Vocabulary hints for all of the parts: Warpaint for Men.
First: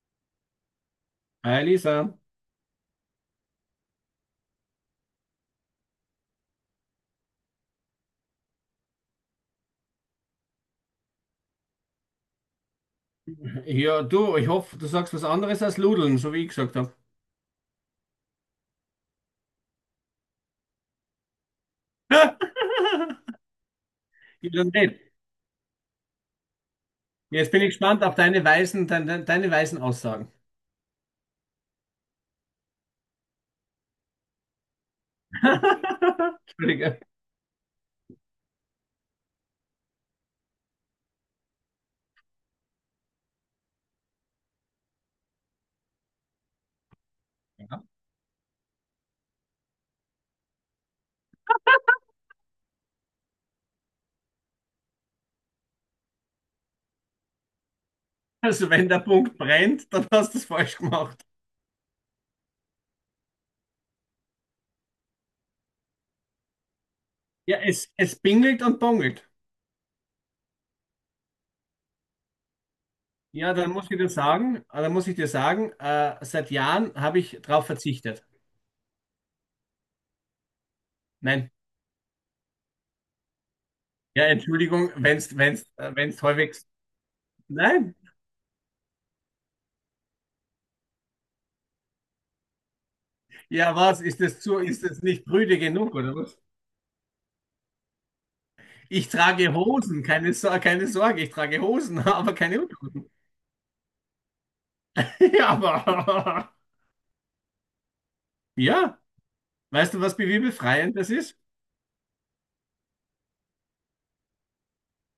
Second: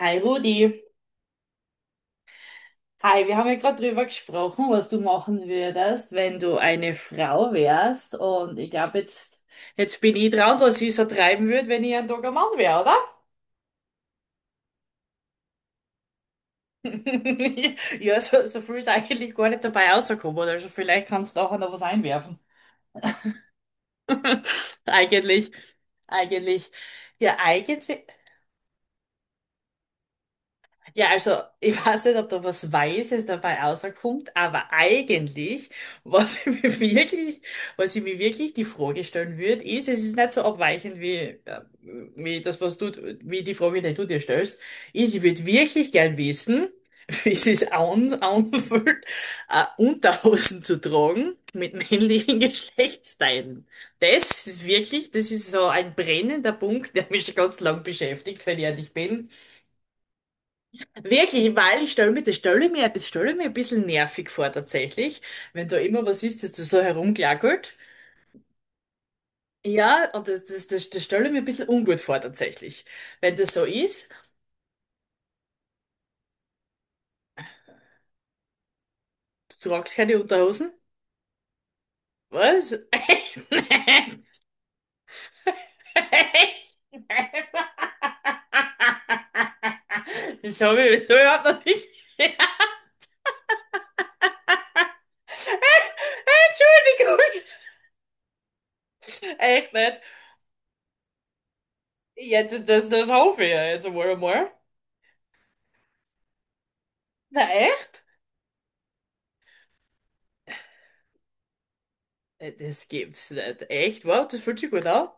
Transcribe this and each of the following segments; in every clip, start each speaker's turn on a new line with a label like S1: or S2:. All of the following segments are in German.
S1: Hi Rudi.
S2: Hi Lisa.
S1: Hi, wir haben ja gerade drüber gesprochen, was du machen würdest, wenn du eine Frau wärst. Und ich glaube, jetzt bin ich dran, was ich so treiben würde, wenn ich ein Tag ein Mann wäre, oder?
S2: Ja, du, ich hoffe, du sagst was anderes als Ludeln, so wie ich gesagt habe.
S1: Ja, so viel ist eigentlich gar nicht dabei rausgekommen. Also vielleicht kannst du auch noch was einwerfen.
S2: Ja, dann red.
S1: Eigentlich, eigentlich. Ja,
S2: Jetzt bin ich gespannt
S1: eigentlich.
S2: auf deine weisen, deine weisen Aussagen.
S1: Ja, also ich weiß nicht, ob da was Weises dabei rauskommt, aber eigentlich, was ich mir
S2: Entschuldige.
S1: wirklich, was ich mir wirklich die Frage stellen würde, ist, es ist nicht so abweichend wie, äh, wie wie die Frage, die du dir stellst, ist, ich würde wirklich gern wissen, wie es sich anfühlt, Unterhosen zu tragen mit männlichen Geschlechtsteilen. Das ist so ein brennender Punkt, der mich schon ganz lang beschäftigt, wenn ich
S2: Also wenn
S1: ehrlich
S2: der
S1: bin.
S2: Punkt brennt, dann hast du es falsch gemacht.
S1: Wirklich, weil ich stelle ich mir ein bisschen nervig vor tatsächlich, wenn da immer was ist, das da so
S2: Ja,
S1: herumgackelt.
S2: es bingelt und bongelt.
S1: Ja, und das stelle ich mir ein bisschen ungut vor tatsächlich. Wenn
S2: Ja,
S1: das so
S2: dann muss ich
S1: ist,
S2: dir sagen, dann muss ich dir sagen, seit Jahren habe ich darauf verzichtet.
S1: du tragst keine Unterhosen?
S2: Nein.
S1: Was? Echt? Nein.
S2: Ja, Entschuldigung, wenn's häufig.
S1: Echt? Nein.
S2: Nein.
S1: Das hab ich so überhaupt noch nicht.
S2: Ja, was? Ist das nicht prüde genug, oder was?
S1: Entschuldigung.
S2: Ich trage
S1: Echt nicht?
S2: Hosen, keine, keine Sorge, ich trage Hosen, aber
S1: Ja,
S2: keine
S1: das
S2: Unterhosen.
S1: hoffe ich ja jetzt einmal.
S2: Ja, aber.
S1: Na echt?
S2: Ja, weißt du, was bewierbefreiend das ist?
S1: Das gibt's nicht. Echt? Wow, das fühlt sich gut an.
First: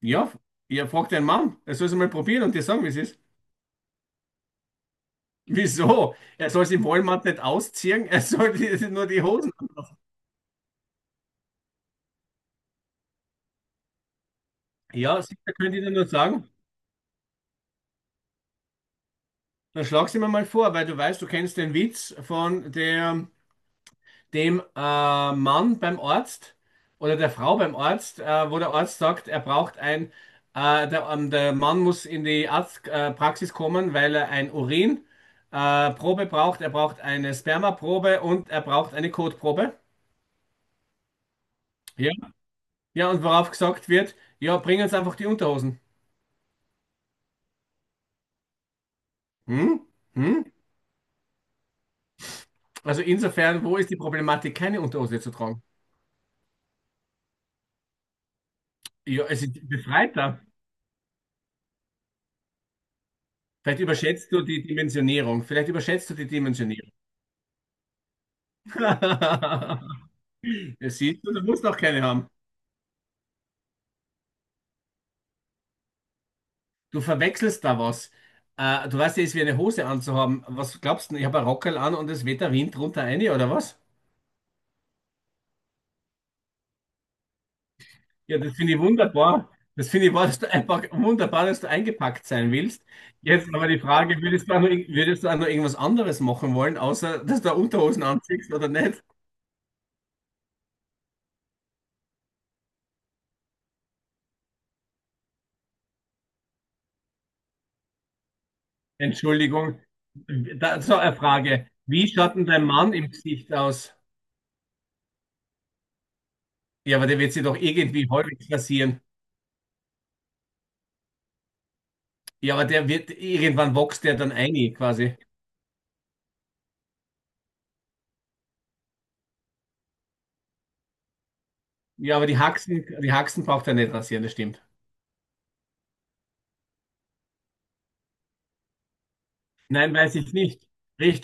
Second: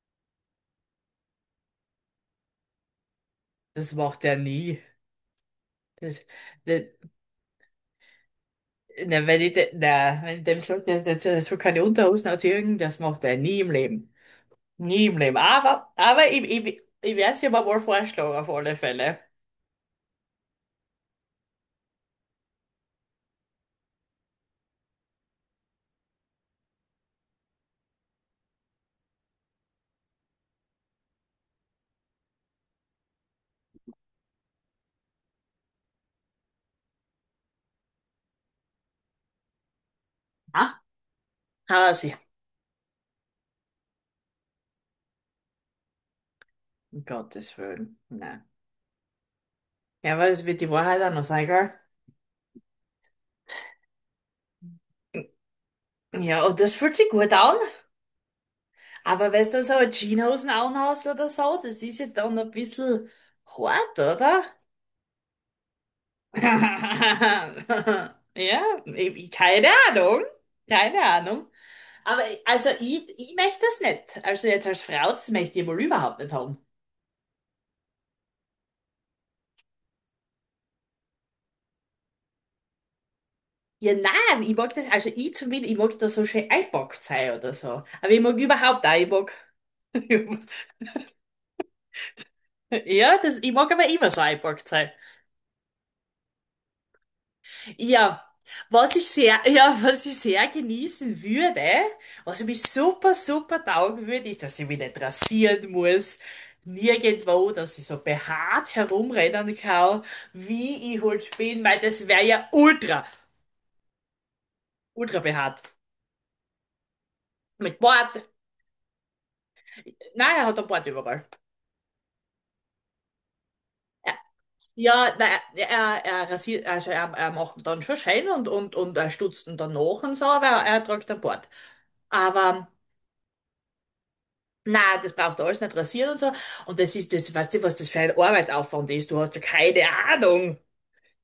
S2: Ja, ihr fragt deinen Mann, er soll es mal probieren und dir sagen, wie es ist.
S1: Das macht er nie.
S2: Wieso?
S1: Das,
S2: Er soll es
S1: das,
S2: im Walmart nicht ausziehen, er soll nur
S1: na,
S2: die
S1: wenn
S2: Hosen.
S1: ich, de, na, wenn ich dem sage, der soll keine Unterhosen anziehen, das macht er nie im Leben. Nie im
S2: Ja,
S1: Leben.
S2: sicher könnte ich dir
S1: Aber,
S2: nur
S1: aber ich,
S2: sagen,
S1: ich, ich werde es ihm mal vorschlagen, auf alle Fälle.
S2: dann schlag's ihm mal vor, weil du weißt, du kennst den Witz von der dem Mann beim Arzt oder der Frau beim Arzt, wo der Arzt sagt, er braucht ein, der, der Mann muss in die Arztpraxis Praxis kommen, weil er ein Urin Probe braucht, er braucht eine Spermaprobe und er braucht eine Kotprobe.
S1: Ja? Ah,
S2: Ja.
S1: sie,
S2: Ja, und worauf gesagt wird, ja, bring uns einfach die Unterhosen.
S1: um Gottes Willen. Nein.
S2: Hm?
S1: Ja, aber es
S2: Hm?
S1: wird die Wahrheit auch noch sein, gell?
S2: Also insofern, wo ist die Problematik, keine Unterhose zu tragen?
S1: Ja, und das fühlt sich gut an.
S2: Ja,
S1: Aber
S2: es
S1: wenn du
S2: ist
S1: so eine
S2: befreiter.
S1: Jeanshosen anhast oder so, das ist ja dann ein bisschen
S2: Vielleicht
S1: hart,
S2: überschätzt du
S1: oder?
S2: die Dimensionierung. Vielleicht überschätzt du die Dimensionierung.
S1: Ja, ich- keine Ahnung.
S2: Ja,
S1: Keine
S2: siehst du, du
S1: Ahnung.
S2: musst noch keine
S1: Aber
S2: haben.
S1: also ich möchte das nicht. Also jetzt als Frau, das möchte ich wohl überhaupt nicht haben.
S2: Du verwechselst da was. Du weißt ja, es ist wie eine Hose anzuhaben. Was glaubst du denn? Ich habe ein Rockerl an und es weht der Wind drunter rein, oder was?
S1: Ja, nein, ich mag das, also ich zumindest, ich mag da so schön eingepackt sein oder so. Aber ich mag
S2: Ja, das finde ich
S1: überhaupt auch,
S2: wunderbar. Das finde ich wahr, dass du einfach wunderbar, dass du eingepackt sein willst.
S1: ja, das, ich
S2: Jetzt aber
S1: mag
S2: die
S1: aber immer
S2: Frage,
S1: so eingepackt sein.
S2: würdest du auch noch irgendwas anderes machen wollen, außer dass du Unterhosen
S1: Ja,
S2: anziehst oder
S1: was
S2: nicht?
S1: ich sehr, ja, was ich sehr genießen würde, was mich super taugen würde, ist, dass ich mich nicht rasieren muss. Nirgendwo, dass ich so behaart herumrennen
S2: Entschuldigung.
S1: kann,
S2: Da,
S1: wie
S2: so
S1: ich
S2: eine
S1: halt bin,
S2: Frage.
S1: weil das
S2: Wie
S1: wäre
S2: schaut
S1: ja
S2: denn dein Mann im Gesicht aus?
S1: ultra behaart.
S2: Ja, aber der wird sich doch
S1: Mit
S2: irgendwie
S1: Bart,
S2: häufig rasieren.
S1: nein, er hat einen Bart überall.
S2: Ja, aber der wird, irgendwann wächst der dann ein,
S1: Ja,
S2: quasi.
S1: na, er rasiert, also er macht ihn dann schon schön und er stutzt ihn dann nach und so, aber er trägt einen Bart.
S2: Ja, aber
S1: Aber
S2: Die Haxen braucht er nicht rasieren, das stimmt.
S1: na, das braucht alles nicht rasieren und so. Und das ist das, weißt du, was das für ein Arbeitsaufwand ist? Du hast ja keine
S2: Nein, weiß ich
S1: Ahnung.
S2: nicht.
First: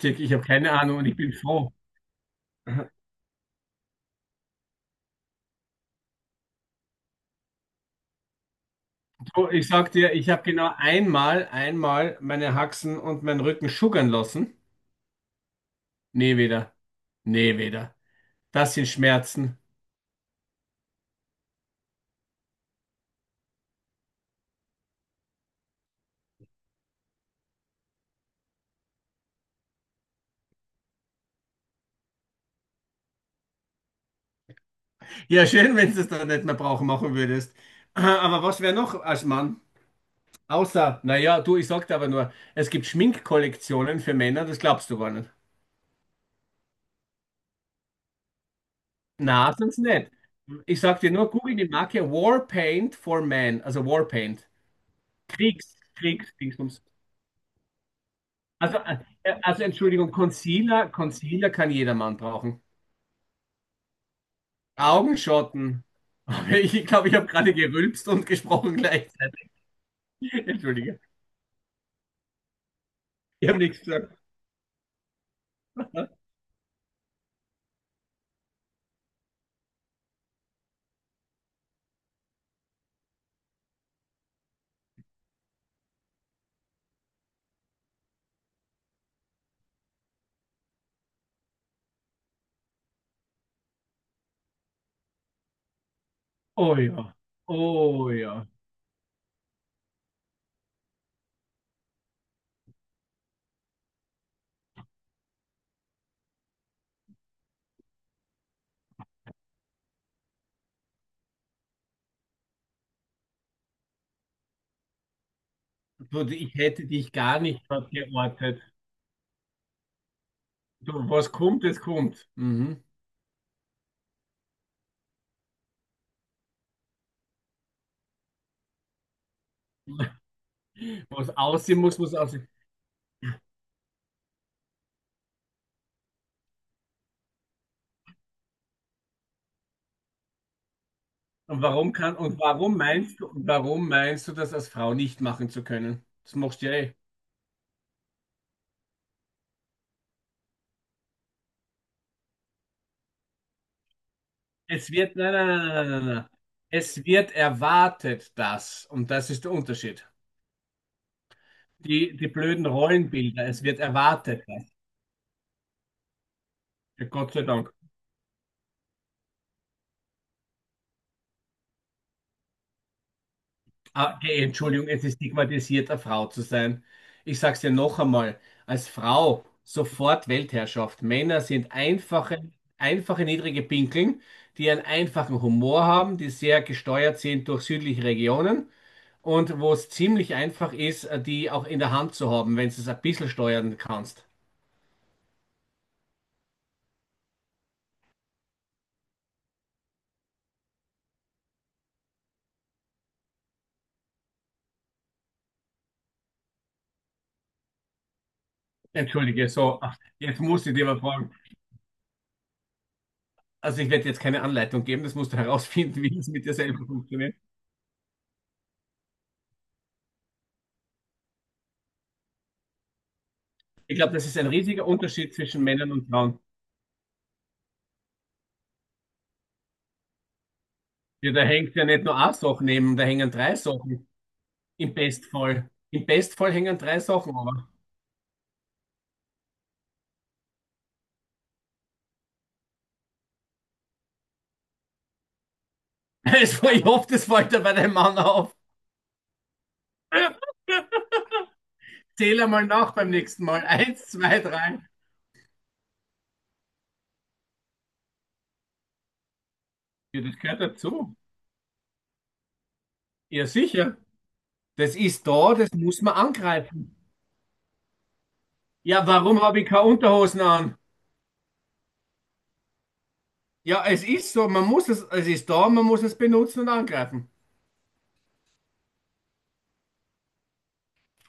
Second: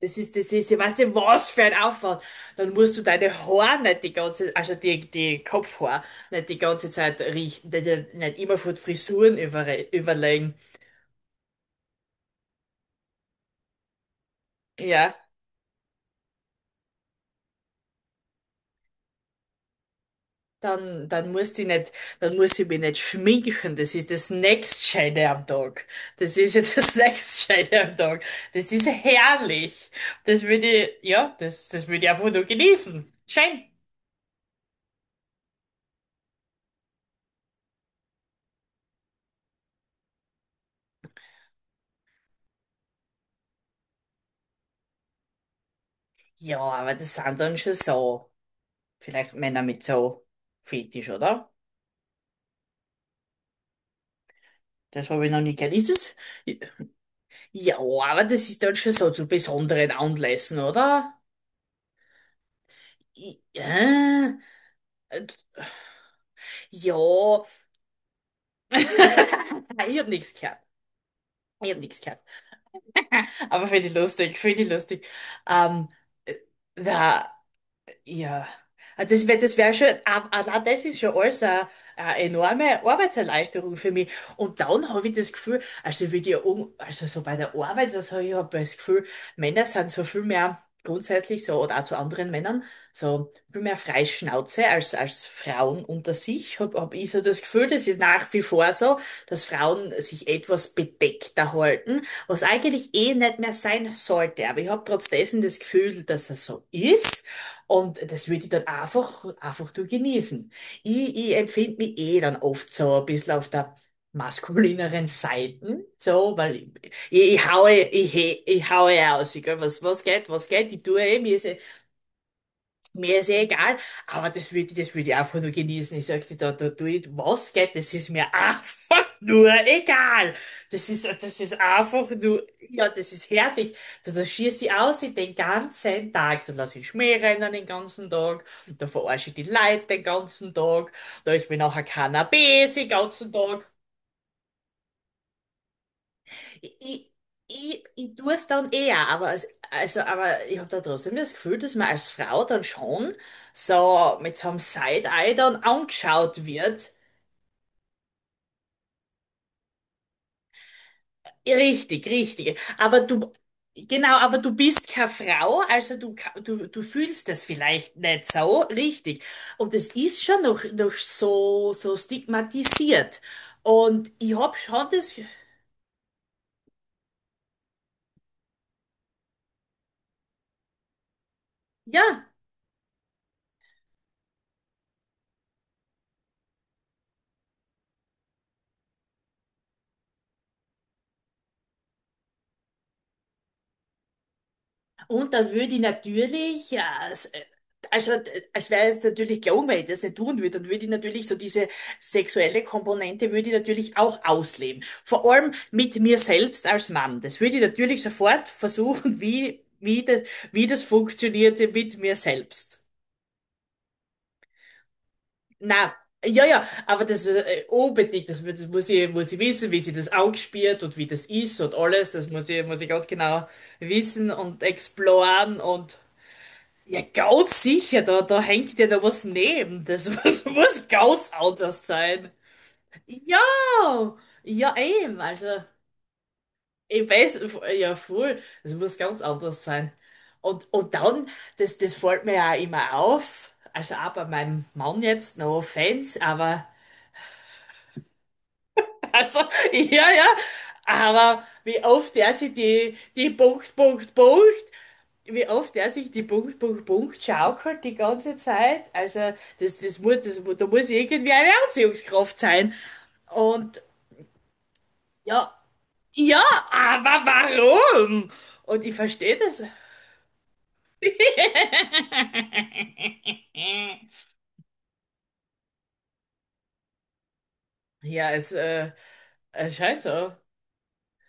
S2: ich habe keine
S1: Ja,
S2: Ahnung
S1: weißt
S2: und
S1: du,
S2: ich bin
S1: was für
S2: froh.
S1: ein Aufwand. Dann musst du deine Haare nicht die ganze, also die Kopfhaare nicht die ganze Zeit richten, nicht immer von Frisuren
S2: Du, ich sag dir, ich habe
S1: überlegen.
S2: genau einmal meine Haxen und meinen Rücken schuggern lassen.
S1: Ja.
S2: Nee, wieder. Nee, wieder. Das sind Schmerzen.
S1: Dann muss ich nicht, dann muss ich mich nicht schminken. Das ist das nächstscheide am Tag. Das ist ja das nächstscheide am Tag. Das ist ja herrlich. Das würde ich, ja, das würde ich einfach nur genießen. Schön.
S2: Ja, schön, wenn du es dann nicht mehr brauchen machen würdest. Aber was wäre noch als Mann? Außer, naja, du, ich sagte aber nur, es gibt Schminkkollektionen für Männer, das glaubst du gar nicht.
S1: Ja, aber das sind dann schon so, vielleicht
S2: Na,
S1: Männer
S2: sonst
S1: mit
S2: nicht.
S1: so
S2: Ich sag
S1: Fetisch,
S2: dir nur,
S1: oder?
S2: google die Marke Warpaint for Men, also Warpaint.
S1: Das habe ich noch nie gehört. Ist das?
S2: Dingsbums.
S1: Ja, aber das ist dann
S2: Also,
S1: schon so zu
S2: also
S1: besonderen
S2: Entschuldigung,
S1: Anlässen, oder?
S2: Concealer kann jeder Mann brauchen.
S1: Ja,
S2: Augenschatten. Aber ich
S1: ja.
S2: glaube, ich habe gerade gerülpst und gesprochen gleichzeitig.
S1: Ich habe nichts gehört.
S2: Entschuldige,
S1: Ich habe nichts gehört.
S2: ich habe
S1: Aber
S2: nichts
S1: finde ich
S2: gesagt.
S1: lustig, finde ich lustig. Ähm, äh, da, ja, Ah, das wär schon, ah, allein das ist schon alles eine enorme Arbeitserleichterung für mich. Und dann habe ich das Gefühl, also wie die, um, also so bei der Arbeit, das habe ich hab das Gefühl, Männer sind so viel mehr grundsätzlich so, oder auch zu anderen Männern, so viel mehr Freischnauze als, als Frauen unter sich.
S2: Oh
S1: Hab ich
S2: ja,
S1: so das Gefühl, das ist
S2: oh
S1: nach wie
S2: ja.
S1: vor so, dass Frauen sich etwas bedeckter halten, was eigentlich eh nicht mehr sein sollte. Aber ich habe trotzdem das Gefühl, dass es so ist. Und das würde ich dann einfach durch genießen. Ich empfinde mich eh dann oft so ein bisschen auf der maskulineren Seiten,
S2: Du,
S1: so,
S2: ich
S1: weil
S2: hätte dich gar
S1: ich
S2: nicht
S1: haue,
S2: dort
S1: ich, he-
S2: geortet.
S1: ich haue aus, ich gell, was geht, ich
S2: Du,
S1: tue eh,
S2: was kommt, das kommt. Mhm.
S1: mir ist eh egal, aber das würd ich einfach nur genießen. Ich sag dir, da tue ich was geht, das ist mir einfach nur egal. Das ist,
S2: Was
S1: das ist
S2: aussehen muss,
S1: einfach
S2: muss
S1: nur,
S2: aussehen.
S1: ja, das ist herrlich. Da schießt ich aus in den ganzen Tag. Da lass ich Schmäh rennen den ganzen Tag. Da verarsche ich die Leute den ganzen Tag. Da ist mir nachher Cannabis den ganzen
S2: Und
S1: Tag.
S2: warum meinst du, das als Frau nicht machen zu können? Das machst du ja eh.
S1: Ich, ich tue es dann eher, aber, als- also, aber ich habe da trotzdem das Gefühl, dass man als Frau dann schon so mit so einem
S2: Es wird, nein,
S1: Side-Eye
S2: nein,
S1: dann
S2: nein, nein, nein, nein. nein.
S1: angeschaut wird.
S2: Es wird erwartet, das. Und das ist der Unterschied.
S1: Richtig,
S2: Die, die
S1: richtig.
S2: blöden
S1: Aber du,
S2: Rollenbilder. Es wird
S1: genau, aber
S2: erwartet,
S1: du
S2: das.
S1: bist keine Frau, also du, ka- du
S2: Ja,
S1: fühlst
S2: Gott
S1: das
S2: sei Dank.
S1: vielleicht nicht so richtig. Und es ist schon noch so stigmatisiert. Und
S2: Ah, die
S1: ich habe schon
S2: Entschuldigung, es ist
S1: das,
S2: stigmatisierter, Frau zu sein. Ich sag's dir noch einmal, als Frau sofort Weltherrschaft. Männer sind
S1: ja,
S2: einfache, einfache niedrige Pinkeln, die einen einfachen Humor haben, die sehr gesteuert sind durch südliche Regionen und wo es ziemlich einfach ist, die auch in der Hand zu haben, wenn du es ein bisschen steuern kannst.
S1: und dann würde ich natürlich, ja, s- also es wäre jetzt natürlich klar, wenn ich das nicht tun würde, dann würde ich natürlich so diese sexuelle Komponente würde ich natürlich auch ausleben. Vor allem mit mir selbst als Mann. Das würde ich natürlich sofort versuchen,
S2: Entschuldige, so, ach, jetzt
S1: wie
S2: muss ich
S1: das
S2: dir mal fragen.
S1: funktionierte mit mir selbst.
S2: Also ich werde jetzt keine Anleitung geben, das musst du
S1: Na,
S2: herausfinden, wie das
S1: ja,
S2: mit dir
S1: ja,
S2: selber
S1: aber das
S2: funktioniert.
S1: unbedingt, das muss ich wissen, wie sie das ausspielt und wie das ist und alles, muss ich ganz genau
S2: Ich glaube, das
S1: wissen
S2: ist ein
S1: und
S2: riesiger Unterschied
S1: exploren
S2: zwischen Männern
S1: und
S2: und Frauen.
S1: ja, ganz sicher, da hängt ja da was neben. Das muss ganz
S2: Ja, da hängt ja
S1: anders
S2: nicht nur
S1: sein.
S2: eine Sache neben, da hängen
S1: Ja,
S2: drei Sachen.
S1: ja
S2: Im
S1: eben, also
S2: Bestfall. Im Bestfall hängen drei
S1: ich
S2: Sachen,
S1: weiß,
S2: aber.
S1: ja voll, das muss ganz anders sein. Und dann, das fällt mir ja immer auf, also auch bei meinem Mann jetzt, no offense,
S2: Es
S1: aber
S2: war, ich hoffe, das fällt dir bei deinem Mann auf.
S1: also, ja, ja. Aber wie oft der
S2: Zähl
S1: sich
S2: einmal nach beim
S1: die
S2: nächsten Mal.
S1: Punkt,
S2: Eins,
S1: Punkt,
S2: zwei,
S1: Punkt,
S2: drei.
S1: wie oft der sich die Punkt, Punkt, Punkt schaukelt die ganze Zeit. Also,
S2: Ja, das
S1: mu-
S2: gehört
S1: da muss
S2: dazu.
S1: irgendwie eine Anziehungskraft sein.
S2: Ja,
S1: Und
S2: sicher. Das ist
S1: ja,
S2: da, das muss man
S1: ja,
S2: angreifen.
S1: aber warum? Und ich
S2: Ja,
S1: verstehe
S2: warum habe
S1: das.
S2: ich keine Unterhosen an? Ja, es ist so, man muss es, es ist da, man muss es benutzen und angreifen.
S1: Ja, es scheint so.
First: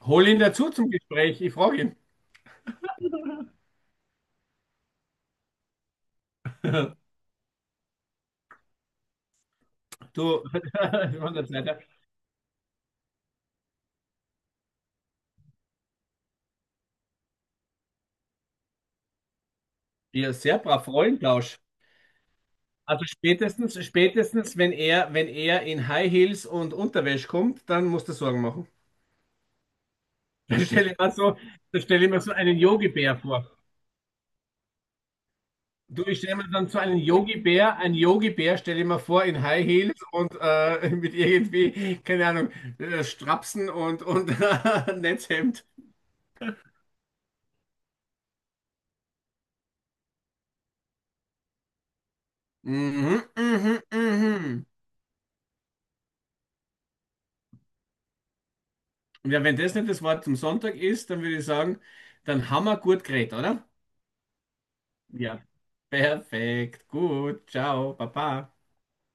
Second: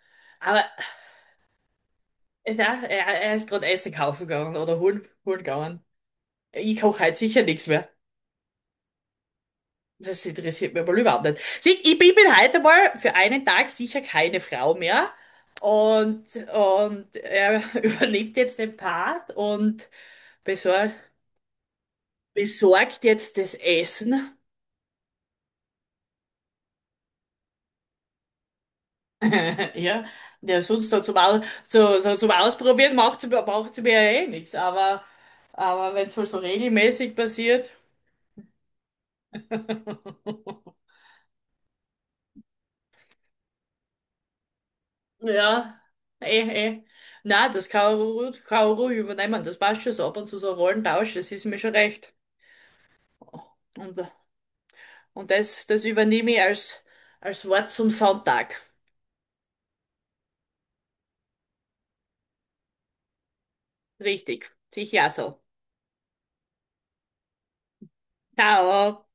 S2: Hol ihn
S1: Aber
S2: dazu zum Gespräch, ich frage ihn.
S1: na, er ist gerade Essen kaufen gegangen oder holen gegangen. Ich koche halt sicher nichts mehr. Das
S2: Du,
S1: interessiert mich aber überhaupt
S2: von
S1: nicht.
S2: der
S1: Sieh,
S2: Seite.
S1: ich bin bin heute mal für einen Tag sicher keine Frau mehr. Und, und er übernimmt jetzt den Part und
S2: Ja, sehr brav,
S1: besor
S2: Rollentausch.
S1: besorgt jetzt das Essen.
S2: Spätestens, wenn er in High Heels und Unterwäsche kommt, dann musst du Sorgen machen.
S1: Ja,
S2: Dann
S1: der sonst
S2: stelle ich
S1: so
S2: mir
S1: zum,
S2: so,
S1: Au
S2: dann
S1: so,
S2: stelle ich
S1: so
S2: mir
S1: zum
S2: so einen
S1: Ausprobieren
S2: Yogi-Bär
S1: macht,
S2: vor.
S1: macht mir ja eh nichts. Aber
S2: Du,
S1: wenn es
S2: ich
S1: wohl
S2: stelle
S1: so
S2: mir dann so einen
S1: regelmäßig passiert.
S2: Einen Yogi-Bär stelle ich mir vor in High Heels und mit irgendwie, keine Ahnung, Strapsen und Netzhemd.
S1: Ja, eh, eh. Na, das Kaoru übernehmen, das passt schon so ab und zu so Rollentausch, das ist mir schon recht.
S2: Mhm, mhm,
S1: Und,
S2: mhm.
S1: und das übernehme ich als, als Wort zum Sonntag.
S2: Ja, wenn das nicht das Wort zum Sonntag ist, dann würde ich sagen, dann haben wir gut geredet, oder?
S1: Richtig, sicher so.
S2: Ja, perfekt, gut, ciao, baba.
S1: Ciao.